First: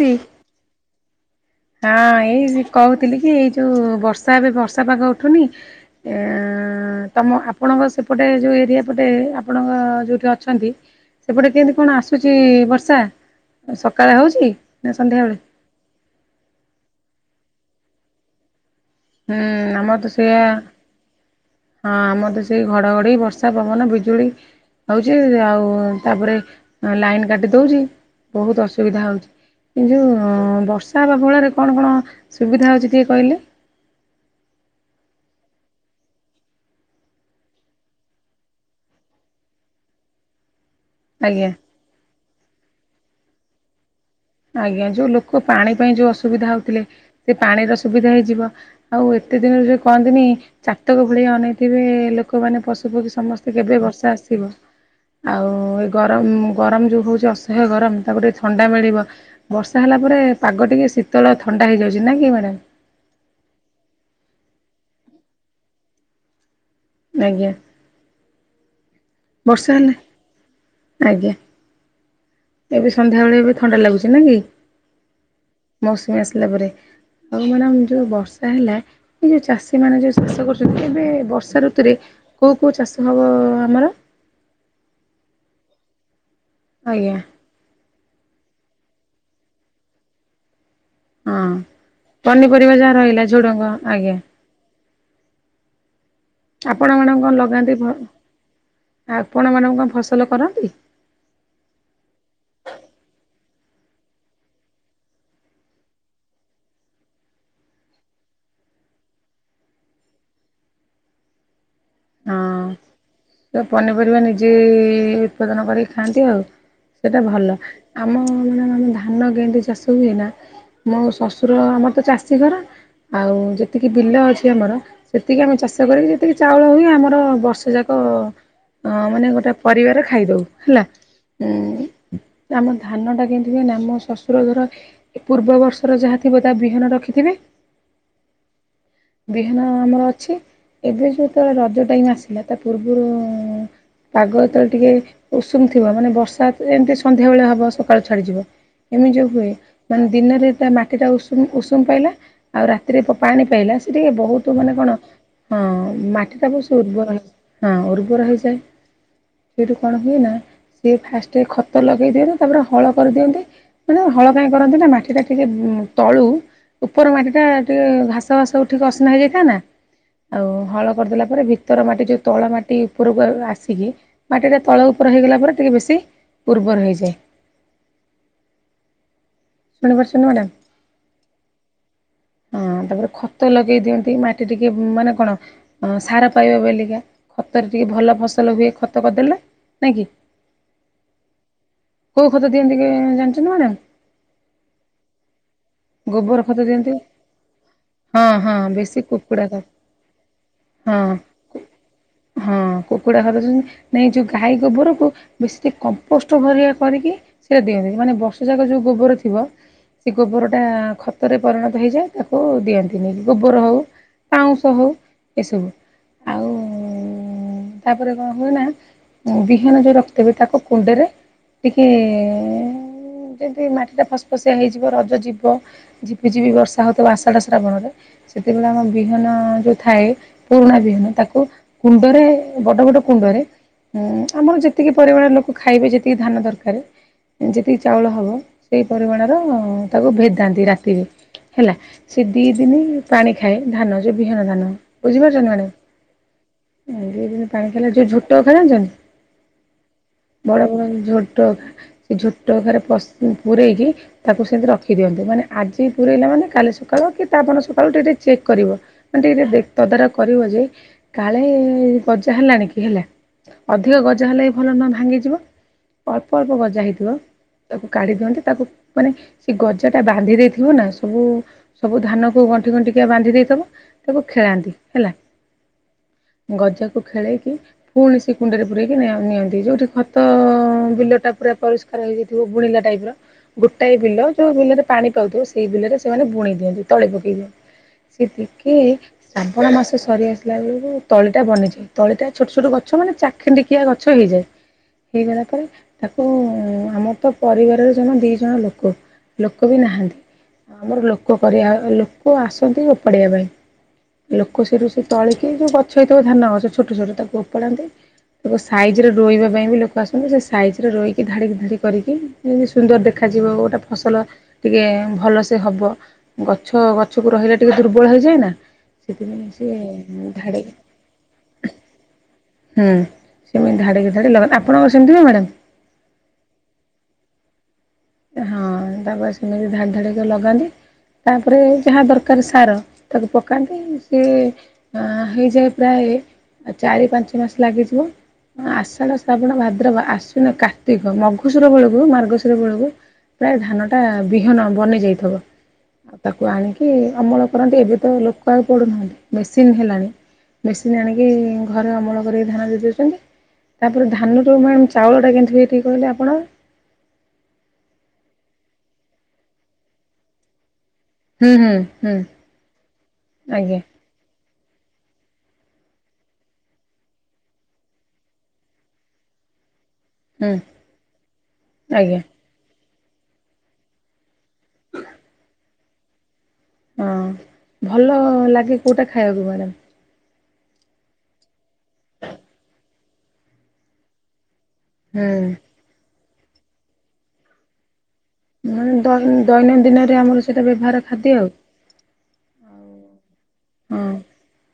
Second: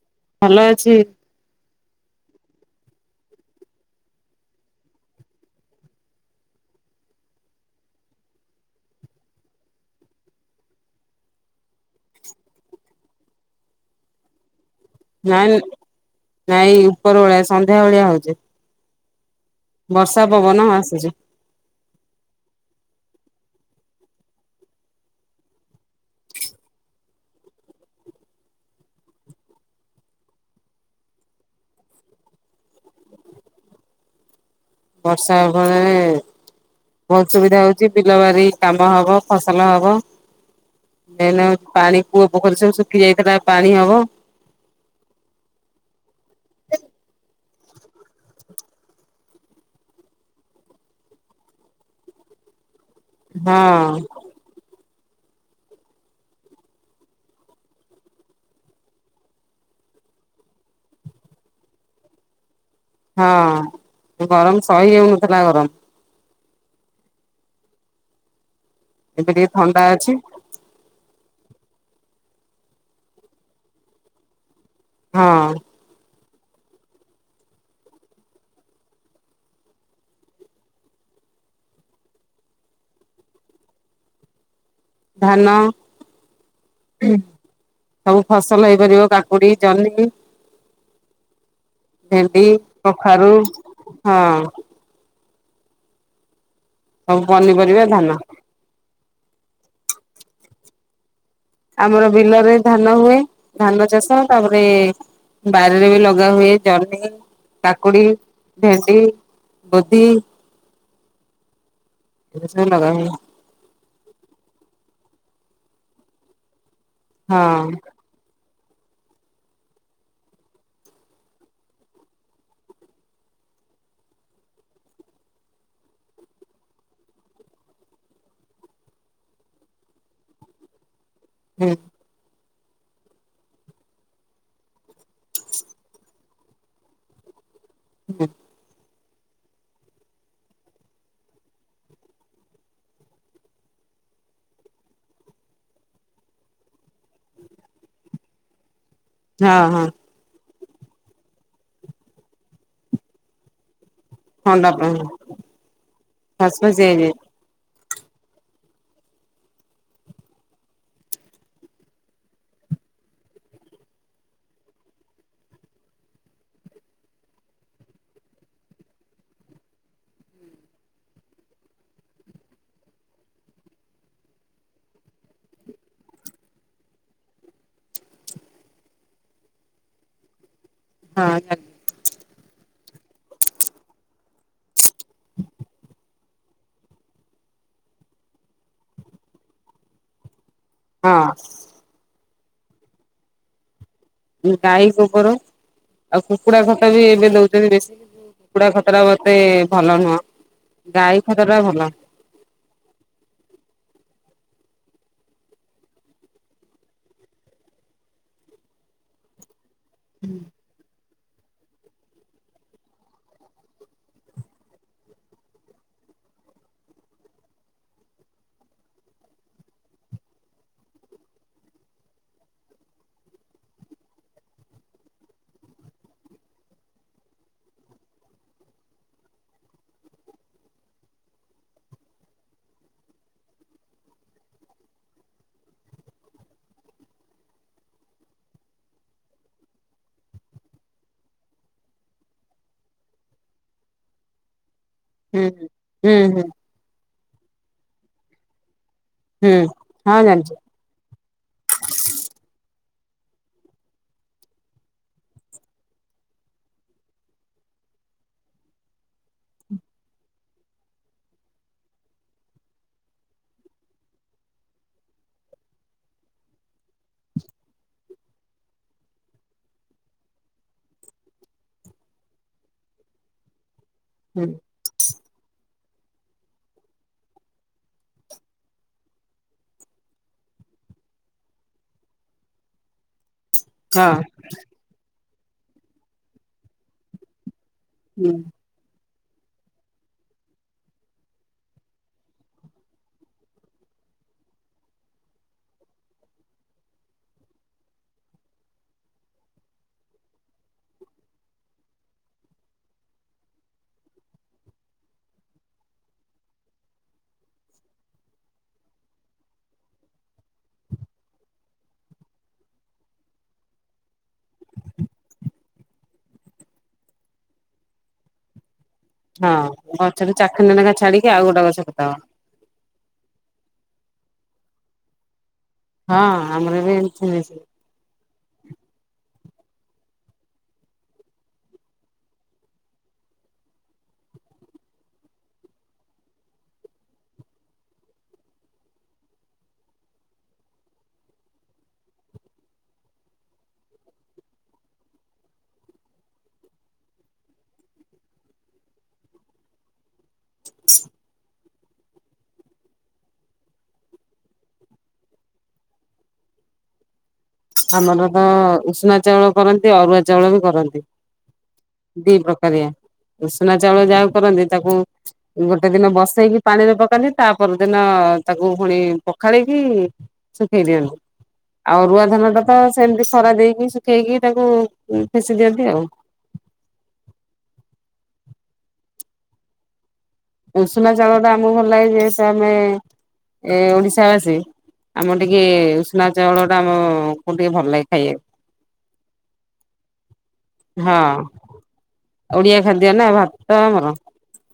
ଦି ଭଲ ଅଛି ହଁ ଏଇ କହୁଥିଲି କି ଏଇ ଯୋଉ ବର୍ଷା ଏବେ ବର୍ଷା ପାାଗ ଉଠୁନି ଏ ତମ ଆପଣଙ୍କ ସେପଟେ ଯୋଉ ଏରିଆ ପଟେ ଆପଣଙ୍କ ଯୋଉଠି ଅଛନ୍ତି ସେପଟେ କେମିତି କଣ ଆସୁଛି ବର୍ଷା ସକାଳେ ହଉଛି। ନାଁ ସନ୍ଧ୍ୟା ବେଳେ। ନାଇଁ ନାଇଁ ଉପର ଭଳିଆ ସନ୍ଧ୍ୟା ଭଳିଆ ହଉଛେ ହୁଁ ଆମର ତ ସେଇଆା ଆସୁଛି ହଁ ଆମର ତ ସେଇ ଘଡ଼ଘଡ଼ ବର୍ଷା ବର୍ଷା ପବନ ବିଜୁଳି ହଉଛି ଆଉ ତାପରେ ଲାଇନ୍ କାଟି ଦଉଛି ବହୁତ ଅସୁବିଧା ହଉଛି କି ଯେଉ ବର୍ଷା ହେବା ଫଳରେ କଣ କଣ ସୁବିଧା ହେଉଛି ଟିକେ କହିଲେ। ବର୍ଷା ଫଳରେ ବହୁତ ସୁବିଧା ହଉଛି ବିଲ ବାରି କାମ ହବ ଫସଲ ହବ ଆଜ୍ଞା। ନାଇଲେଉ ପାଣି ପୁଅ ପୋଖର ସୁ ଖି ଯାଇଥିଲା ପାଣି ହବ ଆଜ୍ଞା ଯୋଉ ଲୋକ ପାଣି ପାଇଁ ଯୋଉ ଅସୁବିଧା ହଉଥିଲେ ସେ ପାଣିର ସୁବିଧା ହେଇଯିବ ଆଉ ଏତେ ଦିନରୁ ଯୋଉ କହନ୍ତିନି ଚାାତକ ଭଳିଆ ଅନେଇଥିବେ ଲୋକମାନେ ପ ସେପକି ସମସ୍ତେ କେବେ ହଁ ବର୍ଷା ଆସିବ? ଆଉ ଏ ଗରମ ଗରମ ଯୋଉ ହଉଛି ଅସହ୍ୟ ଗରମ ତାକୁ ଟିକେ ଥଣ୍ଡା ମିଳିବ ବର୍ଷା ହେଲା ପରେ ପାଗ ଟିକେ ଶୀତଳ ଥଣ୍ଡା ହେଇଯାଉଛି ନ କି ମ୍ୟାଡ ହଁ ଗରମ ସହିହଉନଥିଲା ଗରମ ଆଜ୍ଞା। ଏବେ ଟିକେ ବର୍ଷା ଥଣ୍ଡା ହେଲା ଅଛି ଆଜ୍ଞା ଏବେ ସନ୍ଧ୍ୟାବେେଳେ ଏବେ ଥଣ୍ଡା ଲାଗୁଛି ନ କି? ହଁ। ହେଲା ପରେ ଆଉ ମାନ ଯେଉଁ ବର୍ଷା ହେଲା ଏ ଯେଉଁ ଚାଷୀମାନେ ଯେଉଁ ଚାଷ କରୁଛନ୍ତି ଏବେ ବର୍ଷା ଋତୁରେ କଉ କଉଁ ଚାଷ ହବ ଆମର ଧାନ ଆଜ୍ଞା ସବୁ ଫସ୍ ହେଇପାରିବ କାକୁଡି ଜହ୍ନି। ହଁ। ଭେଣ୍ଡି ପନିପରିବା ଯାହା ରହିଲା କଖାରୁ ଝୁଡଙ୍ଗ ଆଜ୍ଞା ହଁ ଆପଣ ସବୁ ମାନଙ୍କୁ କଣ ଲଗାନ୍ତି? ପନିପରିବା ଧାନ ଆପଣମାନଙ୍କୁ କଣ ଫସଲ କରନ୍ତି। ଆମର ବିଲରେ ଧାନ ହୁଏ ଧାନ ଚାଷ ତାପରେ ବାରିରେ ବି ଲଗା ହୁଏ ଜହ୍ନି କାକୁଡି ଭେଣ୍ଡି ବୋଧି ହଁ ଏ ସବୁ ଲଗା ହୁଏ ସେ ପନିପରିବା ନିଜେ ଉପଦନ କରିକି ଖାଆନ୍ତି ଆଉ ସେଇଟା ଭଲ ହଁ ଆମ ଁ ମ୍ୟାଡ଼ ଆମ ଧାନ ଗେଣ୍ଡି ଚାଷ ହୁଏ ନା ମୁୋ ଶ୍ଶୁର ଆମର ତ ଚାଷୀ ଘର ଆଉ ଯେତିକି ବିଲ ଅଛି ଆମର ସେତିକି ଆମେ ଚାଷ କରିକି ଯେତିକି ଚାଉଳ ହୁଏ ଆ ଆମର ବର୍ଷ ଯାକ ଅ ମାନେ ଗୋଟେ ପରିବାର ଖାଇଦଉ ହେଲା ହୁଁ। ଆମ ଧାନଟା କିଣିଥିବେ ନା ଆମ ଶ୍ୱଶୁର ଧର ପୂର୍ବବର୍ଷର ଯାହାଥିବ ତା ବିହନ ରଖିଥିବେ ହୁଁ। ବିହନ ଆମର ଅଛି ଏବେ ଯେଉତେବେଳେ ରଜ ଟାଇମ ଆସିଲା ତା ପୂର୍ବରୁ ପାଗ ଯେତେବେଳେ ଟିକେ ଉଷୁମ ଥିବ ମାନେ ବର୍ଷା ଏମିତି ସନ୍ଧ୍ୟାବେେଳେ ହବ ସକାଳୁ ଛାଡିଯିବ ଏମିତିଉ ହୁଏ ହଁ ହଁ ମାନେ ଦିନରେ ମାଟି ଟା ଉଷୁମ ଉଷୁମ ପାଇଲା ଆଉ ରାତିରେ ପାଣି ପାଇଲା। ସେ ଟିକେ ବହୁତ ଥଣ୍ଡା ମାନେ ପାଇଁ କଣ ହଁ ମାଟି ତା ଫାସ ବ ସେ ଫାସି ହେଇଯାଏ ଉର୍ବର ହେ ହଁ ଉବ ହେଇଯାଏ ସେଠୁ କଣ ହୁଏ ନା ସିଏ ଫାଷ୍ଟ ଖତ ଲଗେଇ ଦିଅନ୍ତି ତାପରେ ହଳ କରିଦିଅନ୍ତି ମାନେ ହଳ କ କରନ୍ତି ନା ମାଟି ଟା ଟିକେ ତଳୁ ଉପର ମାଟି ଟା ଟିକେ ଘାସ ଘାସ ହେଯାଇଥା ଆଉ ହଳ କରିଦ ପରେ ଭ ମାଟି ଆସି ମାଟି ଶୁଣିପାରୁଛନ ମ୍ୟାଡ଼ାମ। ହଁ। ହଁ ତାପରେ ଖତ ଲଗେଇ ଦିଅନ୍ତି ମାଟି ଟିକେ ମାନେ କଣ ସାର ପାଇବା ବେଲିକା ଖତରେ ଟିକେ ଭଲ ଫସଲ ହୁଏ ଖତ କରିଦେଲେ ନାଇଁ କି। ହଁ। କୋଉ ଖତ ଦିଅନ୍ତି କି ଜାଣିଛନ୍ତି ମ୍ୟାଡ଼ାାମ। ଗାଈ ଗୋବର ଆଉ ଗୋବର କୁକୁଡା ଖତ ଦିଅନ୍ତି ବି ଏବେ ଦଉଛନ୍ତି ବେଶୀ ହଁ ହଁ କୁକୁଡା ଖତ ବେଶୀ ଟା ମତେ କୁକୁଡ଼ା ଖତ ଭଲ ନୁହଁ ହଁ। ଗାଈ ଖତ ଟା ଭଲ। ଗାହି ଗୋବରକୁ ବେଶୀ କମ୍ପୋଷ୍ଟ ଭରଆ କରିକି ସେ ଦିଅନ୍ତି ମାନେ ବର୍ଷ ଯାକ ଯୋଉ ଗୋବର ଥିବା ସେ ଗୋବର ଟା ଖ ରତରେ ପରିଣତ ହେଇଯାଏ ତାକୁ ଦିଅନ୍ତିନି ଗୋବର ହଉ ପାଉଁଶ ହଉ ଏସବୁ ଆଉ ତାପରେ କଣ ହୁଏ ନା ବିହନ ଯେଉ ରଖତବେ ତାକୁ କୁଣ୍ଡରେ ଟିକେ ଯେମିତି ମାଟି ସେଟା ଫସଫସିଆ ହେଇଯିବ ରଜ ଯିବ ଝିପିଝିପି ବର୍ଷା ହଉଥିବ ଆଷାଢା ଶ୍ରାବଣରେ ସେତେବେଳେ ଆମ ବିହନ ଯୋଉ ଥାଏ ପୁରୁଣା ବିହନ ତାକୁ କୁଣ୍ଡରେ ବଡ ବଡ଼ କୁଣ୍ଡରେ ଆମର ଯେତିକି ପରିମାଣରେ ଲୋକ ଖାଇବେ ଯେତିକି ଧାନ ଦରକାର ଯେତିକି ଚାଉଳ ହବ। ସେଇ ପରିମାଣର ତାକୁ ଭେଦାନ୍ତି ରାତିରେ ହେଲା ସେ ଦି ଦିନ ପାଣି ଖାଏ ଧାନ ଯଉ ବିହନ ଧାନ ହୁଁ ବୁଝିପାରୁଛନ୍ତି ହ ମ୍ୟାଡ଼ାମ ହୁଁ ହୁଁ। ପାଣି ଖେଲା ଯଉ ଝୋଟ ଖାନଛ ହୁଁ ହୁଁ ହଁ ଜାଣିଛି ବଡ ବଡ ଝୋଟ ସେ ଝୋଟ ଘରେ ପ ହୁଁ। ପୂରେଇକି ତାକୁ ସେମିତି ରଖିଦିଅନ୍ତୁ ମାନେ ଆଜି ପୁରରେଇଲା ମାନେ କାଳେ ଶୁଖା କି ତାପରେ ସଖାଳୁ ଟିକେେ ଚେକ୍ କରିବ ମାନେ ଟିକେେ ତଦାରଖ କରିବ ଯେ କାଳେ ଗଜା ହେଲାଣି କି ହେଲା ଅଧିକ ଗଜା ହେଲା ବି ଭଲ ନୁହେଁ ଭାଙ୍ଗିଯିବ ଅଳ୍ପ ଅଳ୍ପ ଗଜା ହେଇଥିବ ତାକୁ କାଢ଼ି ଦିଅନ୍ତ। ତାକୁ ମାନେ ସେ ଗଜା ଟା ବାନ୍ଧି ଦେଇଥିବ ନା ସବୁ ସବୁ ଧାନ କ ଗଣ୍ଠି ଗଣ୍ଟିକିଆ ବାନ୍ଧି ଦେଇଥିବ। ତାବ ହୁଁ ଖେଳାନ୍ତି ହେଲା। ଗଜାକୁ ଖେଳେଇକି ପୁଣି ସେ କୁଣ୍ଡରେ ପୂରେକି ନିଅନ୍ତି ଯୋଉଠି ଖତ ବିଲ ଟା ପୁରା ପରିଷ୍କାର ହେଇଯାଇଥିବ ବୁଣିଲା ଟାଇପ ର ଗୋଟାଏ ହଁ ବିଲ ଯୋଉ ବିଲରେ ପାଣି ପାଉଥିବ ସେଇ ବିଲ ରେ ସେମାନେ ବୁଣି ଦିଅନ୍ତି ତଳେ ପକେଇ ଦିଅନ୍ତି। ହୁଁ ସେତିକି ଶ୍ରାବଣ ମାସ ସରି ଆସିଲା ବେଳକୁ ତଳିଟା ବନିଯା ତଳିଟା ଛୋଟ ଛୋଟ ଗଛ ମାନେ ଚାଖିଣ୍ଡିକିଆ ଗଛ ହେଇଯାଏ ହେଇଗଲା ପରେ ତାକୁ ଆମର ତ ପରିବାର ଜଣ ଦି ଜଣ ଲୋକ ଲୋକ ବି ନାହାନ୍ତି ଆମର ଲୋକ କରିବା ଲୋକ ଆସନ୍ତି ଓପାଡିବା ପାଇଁ ଲୋକ ସେଠୁ ସେ ତଳିକି ଯୋଉ ଗଛ ହେଇଥିବ ଧାନ ଗଛ ଛୋଟ ଛୋଟ ତାକୁ ଓୋପାଡାନ୍ତି ତାକୁ ସାଇଜ ରେ ରୋୋଇବା ପାଇଁ ବି ଲୋକ ଆସନ୍ତି ସେ ସାଇଜ ରେ ରୋଇକି ଧାଡିକି ଧାଡି କରିକି ସୁନ୍ଦର ଦେଖାଯିବ ଗୋଟେ ଫସଲ ଟିକେ ଭଲସେ ହବ ଗଛ ଗଛକୁ ରହିଲା ଟିକେ ଦୁର୍ବଳ ହେଇଯାଏ ନା। ସେଥିମ ହଁ ସେ ଗଛରୁ ଧଡ଼େ ଚାଖଣ୍ଡେ ଲେଖା ଛାଡିକି ଆଉ ଗୋଟେ ଗଛ ପୋତା ହବ। ହୁ ସେମ ଧ ଧ ଲଗ ଆପଣଙ୍କ ସେମିତି ନା ମ୍ୟାଡ଼ାମ୍। ହଁ ଆମର ବି ଏ ସେ ହଁ ତାପରେ ସେମିତି ଧାଡି ଧାଡ଼ିକ ଲଗାନ୍ତି ତାପରେ ଯାହା ଦରକାର ସାର ତାକୁ ପକାନ୍ତି ସିଏ ହେଇଯାଏ ପ୍ରାୟ ଚାରି ପାଞ୍ଚ ମାସ ଲାଗିଯିବ ଆଷାଢ ଶ୍ରାବଣ ଭାଦ୍ର ଆସୁନ କାର୍ତ୍ତିକ ମଘୁସୂୁର ବେଳକୁ ମାର୍ଗଶୁର ବେଳକୁ ପ୍ରାୟ ଧାନ ଟା ବିହନ ବନି ଯାଇଥିବ ଆଉ ତାକୁ ଆଣିକି ଅମଳ କରନ୍ତି ଏବେ ତ ଲୋକ ଆଉ ପଡୁନାହାନ୍ତି ମେସିନ ହେଲାଣି ବେଶିନି ଆଣକ ଅମଳ କରି ଧାନ ଦେଇ ଦେଉଛନ୍ତି ତାପରେ ଧାନୁ ମ ଚାଉଳଟା କେମିତି ହୁ କହିଲେ ଆପଣ ଆମର ତ ଉଷନା ଚାଉଳ କରନ୍ତି ଅରୁଆ ଚାଉଳ ବି କରନ୍ତି। ହୁଁ ହୁଁ ହୁଁ ଦି ପ୍ରକାରିଆ ଉସୁନା ଆଜ୍ଞା ଚାଉଳ ଯାହା କରନ୍ତି ତାକୁ ଗୋଟେ ଦିନ ବସେଇକି ପାଣିରେ ପକାନ୍ତି ତା ପରଦିନ ତାକୁ ପୁଣି ପଖାଳିକି ହୁଁ ଶଖେଇ ଦିଅନ୍ତୁ ଆଉ ଆଜ୍ଞା ଅରୁଆ ଧାନ ତ ସେମିତି ଖରା ଦେଇକି ଶୁଖେଇକି ତାକୁ ଫେସି ଦିଅ ହଉ। ହଁ ଭଲ ଲାଗେ କୋଉଟା ଖାଇବାକୁ ମ୍ୟାଡ଼ମ୍? ଉଷୁନା ଚାଉଳ ଟା [unintelligible] ଏ ଓଡିଶାବାସୀ। ଆମର ହୁଁ ଟିକେ ଉଷୁନା ଚାଉଳ ଟା ଆମକୁ ଟିକେ ଭଲ ଲାଗେ। ଖାଇବାକୁ। ମାନେ ଦୈନ ଦୈନନ୍ଦିନରେ ଆମର ସବୁ ତ ବ୍ୟବହାର ହଁ। ଖାଦ୍ୟ ଆଉ। ଓଡିଆ ଖାଦ୍ୟ ନା ଭାତ ହଁ ଆମର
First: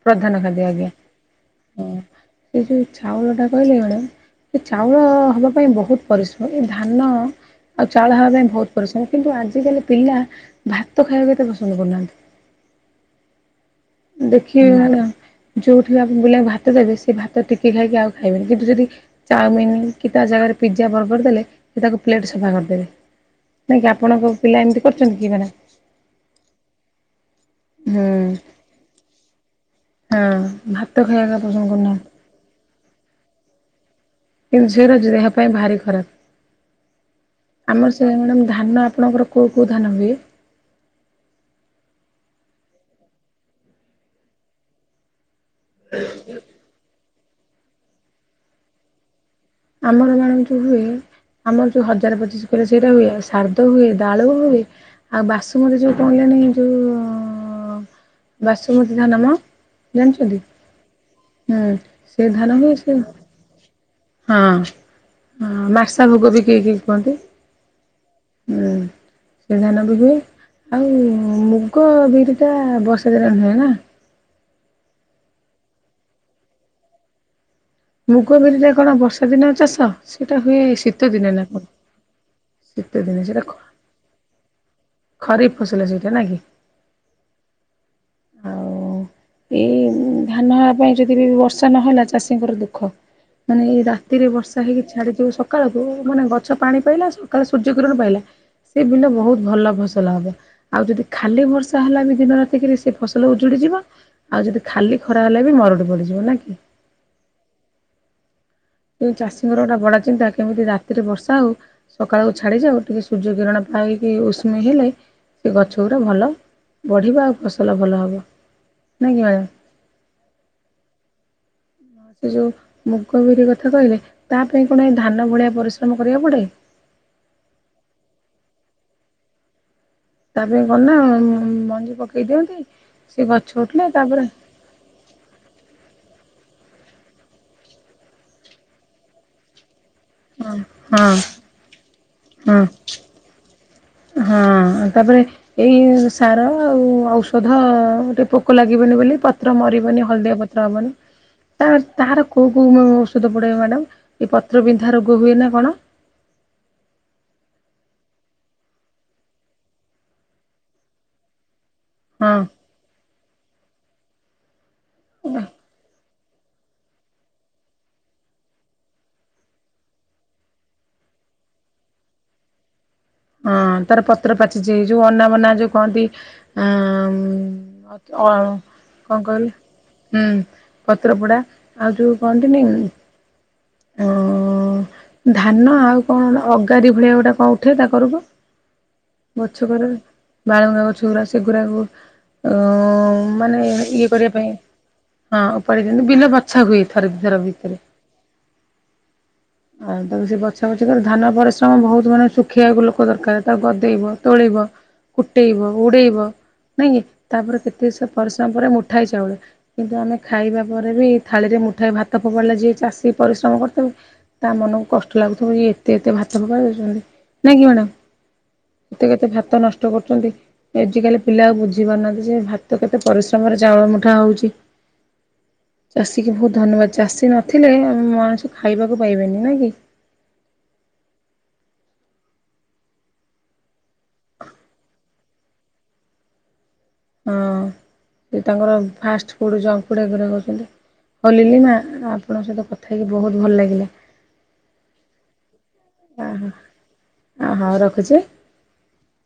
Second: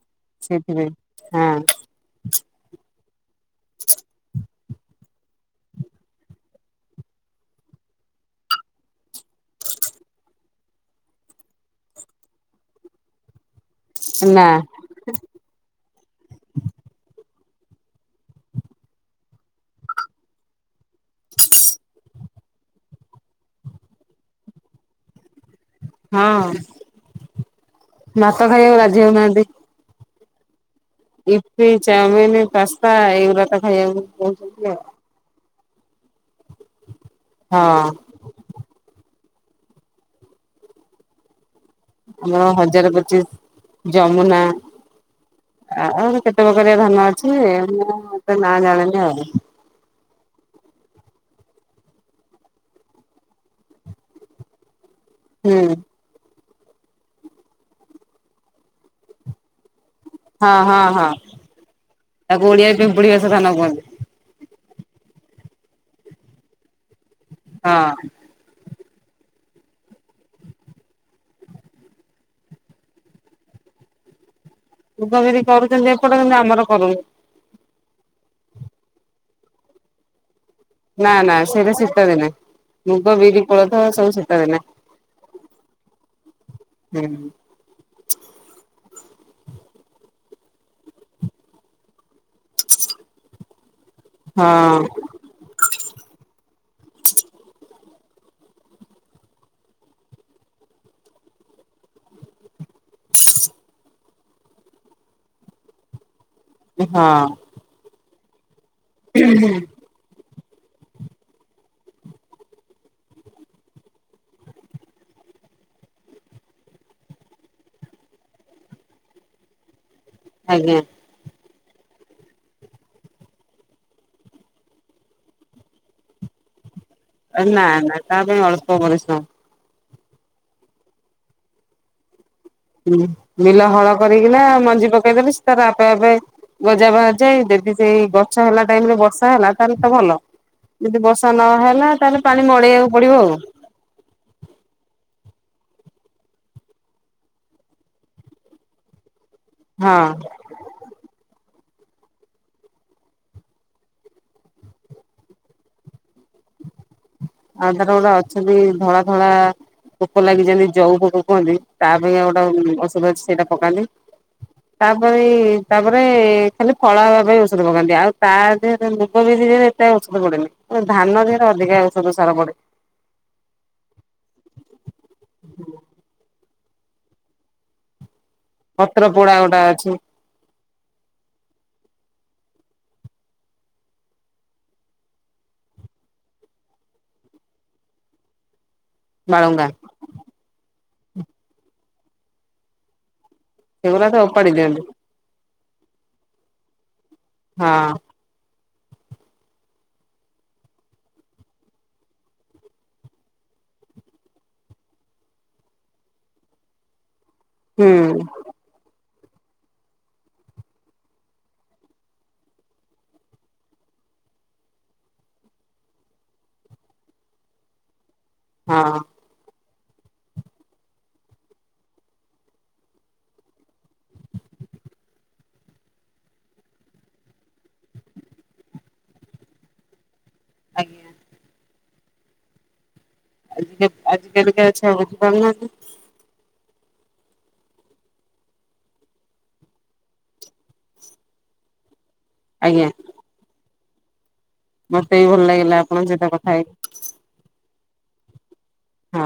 ପ୍ରଧାନ ଖାଦ୍ୟ ଆଜ୍ଞା ହଁ ସେ ଯୋଉ ଚାଉଳ ଟା କହିଲି ମ୍ୟାଡ଼ାମ। ଏ ଚାଉଳ ହବା ପାଇଁ ବହୁତ ପରିଶ୍ରମ ଏ ଧାନ ଆଉ ଚାଉଳ ହବା ପାଇଁ ବହୁତ ପରିଶ୍ରମ କିନ୍ତୁ ଆଜିିକାଲି ପିଲା ଭାତ ଖାଇବାକୁ ଏତେ ପସନ୍ଦ କରୁନାହାନ୍ତି। [unintelligible] ନା ଭାତ ଟିକେ ଖାଇକି ଆଉ ଖାଇବେନି କିନ୍ତୁ ଯଦି ଚାମିନ କି ତା ଜାଗାରେ ପିଜା ବର୍ଗର ଦେଲେ ତାକୁ ପ୍ଲେଟ୍ ସଫ୍ ସଫା କରଦେବେ ହଁ କି ଆପଣଙ୍କ ପିଲା ଏମିତି କରୁଛନ୍ତି କି ମ୍ୟାଡ଼ାମ? ହଁ। ହଁ ଭାତ ଖାଇବାକୁ ରାଜି ହଉନାହାନ୍ତି। ହଁ। ୟିପି ଚାଉମିିନ ପାସ୍ତା ସ୍ତା ଏଇଗୁଡ଼ାତ ଖାଇବାକୁ କହୁଛନ୍ତି ଏବେ ଆଉ। ଝିଅ ର ଯାହା ପାଇଁ ଭାରି ଖରାପ। ହଁ ଆମର ସେ ମ୍ୟାଡ଼ାମ ଧାନ ଆପଣଙ୍କର କୋଉ କୋଉ ଧାନ ମିଳେ? ଆମର ହଜାରେ ପଚିଶ ଯମୁନା ଆ ଆଉରି କେତେ ପ୍ରକାରିଆ ଧାନ ଅଛି। ଯେ ମୁଁ ତା ନାଁ ଜାଣେନି ଆଉ ଆମର ମ୍ୟାଡ଼ାମ ଯୋଉ ହୁଏ ଆମର ଯୋଉ ହଜାର ପଚିଶ ଉପରେ ସେଇଟା ହୁଏ ଆଉ ଶାରଦ୍ଦ ହୁଏ ଦାଳ ହୁଏ। ଆଉ ହୁଁ ବାସୁମତୀ ଯୋଉ କହିଲ ନି ଯୋଉ ବାସୁମତୀ ଧାନ ମ ଜାଣିଛନ୍ତି ହଁ ହଁ ହଁ ହୁଁ ସେ ଧାନ ତାକୁ ହୁଏ ଓଡିଆରେ ସେ ପିମ୍ପୁଡି ବସା ଧାନ କୁହନ୍ତି। ହଁ ମାସା ଭୋଗ ବି କେଇ କେଇ କୁହନ୍ତୁ ହଁ। ହୁଁ। ସେ ଧାନ ବି ହୁଏ ଆଉ ମୁଗ ବିରିଟା ବର୍ଷାଦିନ ନୁହଁ ନା। ମୁଗ ବିରି କରୁଛନ୍ତି ଏପଟ କିନ୍ତୁ ଆମର କରୁନୁ। ମୁଗ ବିରିରେ କଣ ବର୍ଷା ଦିନ ଚାଷ ସେ ନା ନା ସେଇଟା ଶୀତ ଦିନେ ଶୀତ ମୁଗ ଦିନେ ସେଇଟା ବିରି କୋଳଥ ସବୁ ଶୀତ ଦିନେ। ଖରିଫ ଫସଲ ସେଇଟା ନା କି। ହୁଁ ଆଉ ଏଇ ଧାନ ହେବା ପାଇଁ ଯଦି ବି ବର୍ଷା ନହେଲା ଚାଷୀ ଚାଷୀଙ୍କର ଦୁଃଖ ମାନେ ଏଇ ରାତିରେ ବର୍ଷା ହେଇକି ହଁ। ଛାଡି ଯିବ ସଖାଳକୁ ମାନେ ଗଛ ପାଣି ପାଇଲା ସକାଳ ସୂର୍ଯ୍ୟ କି କିରଣ ପାଇଲା ସେ ବିଲ ବହୁତ ଭଲ ଫସଲ ହବ ଆଉ ଯଦି ଖାଲି ବର୍ଷା ହେଲା ବି ଦିନ ରାତିକିରି ସେ ଫସଲ ଉଜୁଡିଯିବ ଆଉ ଯଦି ଖାଲି ଖରା ହେଲେ ବି ମରୁଡି ପଡିଯିବ ନା କି। ହଁ। କିନ୍ତୁ ଚାଷୀଙ୍କର ଏଟା ବଡ ଚିନ୍ତା କେମିତି ରାତିରେ ବର୍ଷା ହେଉ ସକାଳକୁ ଛାଡ଼ିଯାଉ ଟିକେ ସୂର୍ଯ୍ୟ କିରଣ ପାଇକି ଉଷ୍ମ ହେଲେ ସେ ଗଛ ଗୁଡ଼ା ଭଲ ବଢ଼ିବ ଆଉ ଫସଲ ଭଲ ହେବ ନୁହେଁକି ମ୍ୟାଡ଼ମ୍। ଆଜ୍ଞା। ସେ ଯୋଉ ମୁଗ ବିରି କଥା କହିଲେ ତା ପାଇଁ କଣ ଏଁ ଧାନ ଭଳିଆ ପରିଶ୍ରମ କରିବାକୁ ପଡେ। ନା ନା ତା ପାଇଁ ଅଳ୍ପ ପରିଶ୍ରମ। ତା ପାଇଁ କଣ ନା ମଞ୍ଜି ପକ ହୁଁ ବିଲ ହଳ କରିକିନା ମଞ୍ଜି ପକେଇଦେବେ ସେ ତାର ଆପେ ଆପେ ଗଜା ବାହାରି ଯାଏ ଯଦି ସେଇ ଗଛ ହେଲା ଟାଇମ ରେ ବର୍ଷା ହେଲା ତାହେଲେ ତ ଭଲ ହଁ ଯଦି ହଁ ବର୍ଷା ନହେଲା ତାହେଲେ ପାଣି ହଁ ମଡେଇବାକୁ ପଡିବ ଆଉ। ହଁ ତାପରେ ଏଇ ସାର ଆଉ ଔଷଧ ଟେ ପୋକ ଲାଗିବନି ବୋଲି ପ ପତ୍ର ହଁ ମରିିବନି ହଳଦିଆ ପତ୍ର ହବନି। ତାପରେ ତାହାର କୋଉ କୋଉ ଉଁ ଔଷଧ ପଡିବ ମ୍ୟାଡାମ ଏ ପତ୍ରବିନ୍ଧା ରୋଗ ହୁଏ ନା କଣ। ଆଧାର ଗୁରା ଅଛନ୍ତି ଧଳା ଧଳା ପୋକ ଲାଗିଯାନ୍ତି ଜଉ ପୋକ କୁହନ୍ତି। ତା ପାଇଁ ହଁ ଆଉ ଗୋଟେ ଉଁ ଔଷଧ ଅଛି ସେଇଟା ପକାନ୍ତି। ତାପରେ ତାପରେ ଖାଲି ଫଳ ହବା ପାଇଁ ଔଷଧ ପକାନ୍ତି ଆଉ ତା ଦେହରେ ମୁଗ ବିରି ରେ ଏତେ ଔଷଧ ପଡେନି କିନ୍ତୁ ଧାନ ଦେହରେ ଅଧିକା ଔଷଧ ସାର ପଡେ। ହାଁ ତାର ପତ୍ର ପାଚିଛି ଯୋଉ ଅନାବନା ଯୋଉ କହନ୍ତି ଆଃ ଅଆଁ ପତ୍ର କଣ ପୋଡା କହିଲେ ଗୋଟା ଅଛି ହୁଁ ପତ୍ରପଡ଼ା ଆଉ ଯୋଉ ବଣ୍ଡିନିଙ୍ଗ। ଓ ଧାନ ଆଉ କଣ ଅଗାରି ଭଳିଆ ଗୋଟା କଣ ଉଠେ ତା କରକୁ। ବାଳୁଙ୍ଗା ଗଛକରରେ ବାଳୁଙ୍ଗା ଗଛ ଛୁରା ସେଗୁରା କୁ ଓଁ ମାନେ ଇଏ ସେଗୁଡା ତ କରିବା ଓପାଡି ପାଇଁ ଦିଅନ୍ତି ହଁ। କରିଚନ୍ତି ବିିଲ ବାଛା ହୁଏ। ଥରେ ଦି ଥର ହଁ ଭିତରେ। ଆଉ ତାକୁ ସେ ବଛା ବଛି କରେ ଧାନ ପରିଶ୍ରମ ବୋହୁତ ମାନେ ଶୁଖେଇବାକୁ ଲୋକ ଦରକାର ତାକୁ ଗଦେଇବ ତୋଳିବ କୁଟେଇବ ଉଡେଇବ। ନାଇଁ କି? ତାପରେ କେତେ ହୁଁ ସ ପରିଶ୍ରମ ପରେ ମୁଠା ହେଇ ଚାଉଳ କିନ୍ତୁ ଆମେ ଖାଇବା ପରେ ବି ଥାଳିରେ ମୁଠାଏ ଭାତ ଫୋପାଡିଲା ଯିଏ ଚାଷୀ ପରିଶ୍ରମ କରିଥିବ ତା ମନକୁ କଷ୍ଟ ଲାଗୁଥୁବ ଇଏ ଏତେ ଏତେ ଭାତ ଫୋପାଡି ଦୋଉଚନ୍ତି। ନାଁ କି ମ୍ୟାଡାମ୍? ହଁ କେତେ କେତେ ଭାତ ନଷ୍ ଟ କରୁଚନ୍ତି। ଆଜିକାଲି ପିଲା ଆଉ ବୁଝି ପାରୁନାହାନ୍ତି ଯେ ଭାତ କେତେ ପରିଶ୍ରମରେ ଚାଉଳ ମୁଠା ହୋଉଚି। ଚାଷୀ କି ବୋହୁତ ଧନ୍ୟବାଦ ଚାଷୀ ନଥିଲେ ଆ ମଣିଷ ଖାଇବା କୁ ପାଇବେନି। ନା କି? ଆଜ୍ଞା। ଆଜିିକା ଆଜିିକାଲିିକା ଛୁଆ ଉଠି ପାରୁନାହାନ୍ତି। ହଁ ସେ ତାଙ୍କର ଫାଷ୍ଟ ଫୁଡ ଜଙ୍କ ଫୁଡ଼ ଏଗୁରା କାଉଚନ୍ତି ହଁ ଲିଲି ମା ଆ ଆପଣଙ୍କ ସହିତ ଆଜ୍ଞା କଥା ହେଇକି ବହୁତ ଭଲ ଲାଗିଲା। ମତେ ବି ଭଲ ଲାଗିଲା ଆପଣଙ୍କ ସହିତ କଥା ହେଇକି। ଖଚେ ହଁ।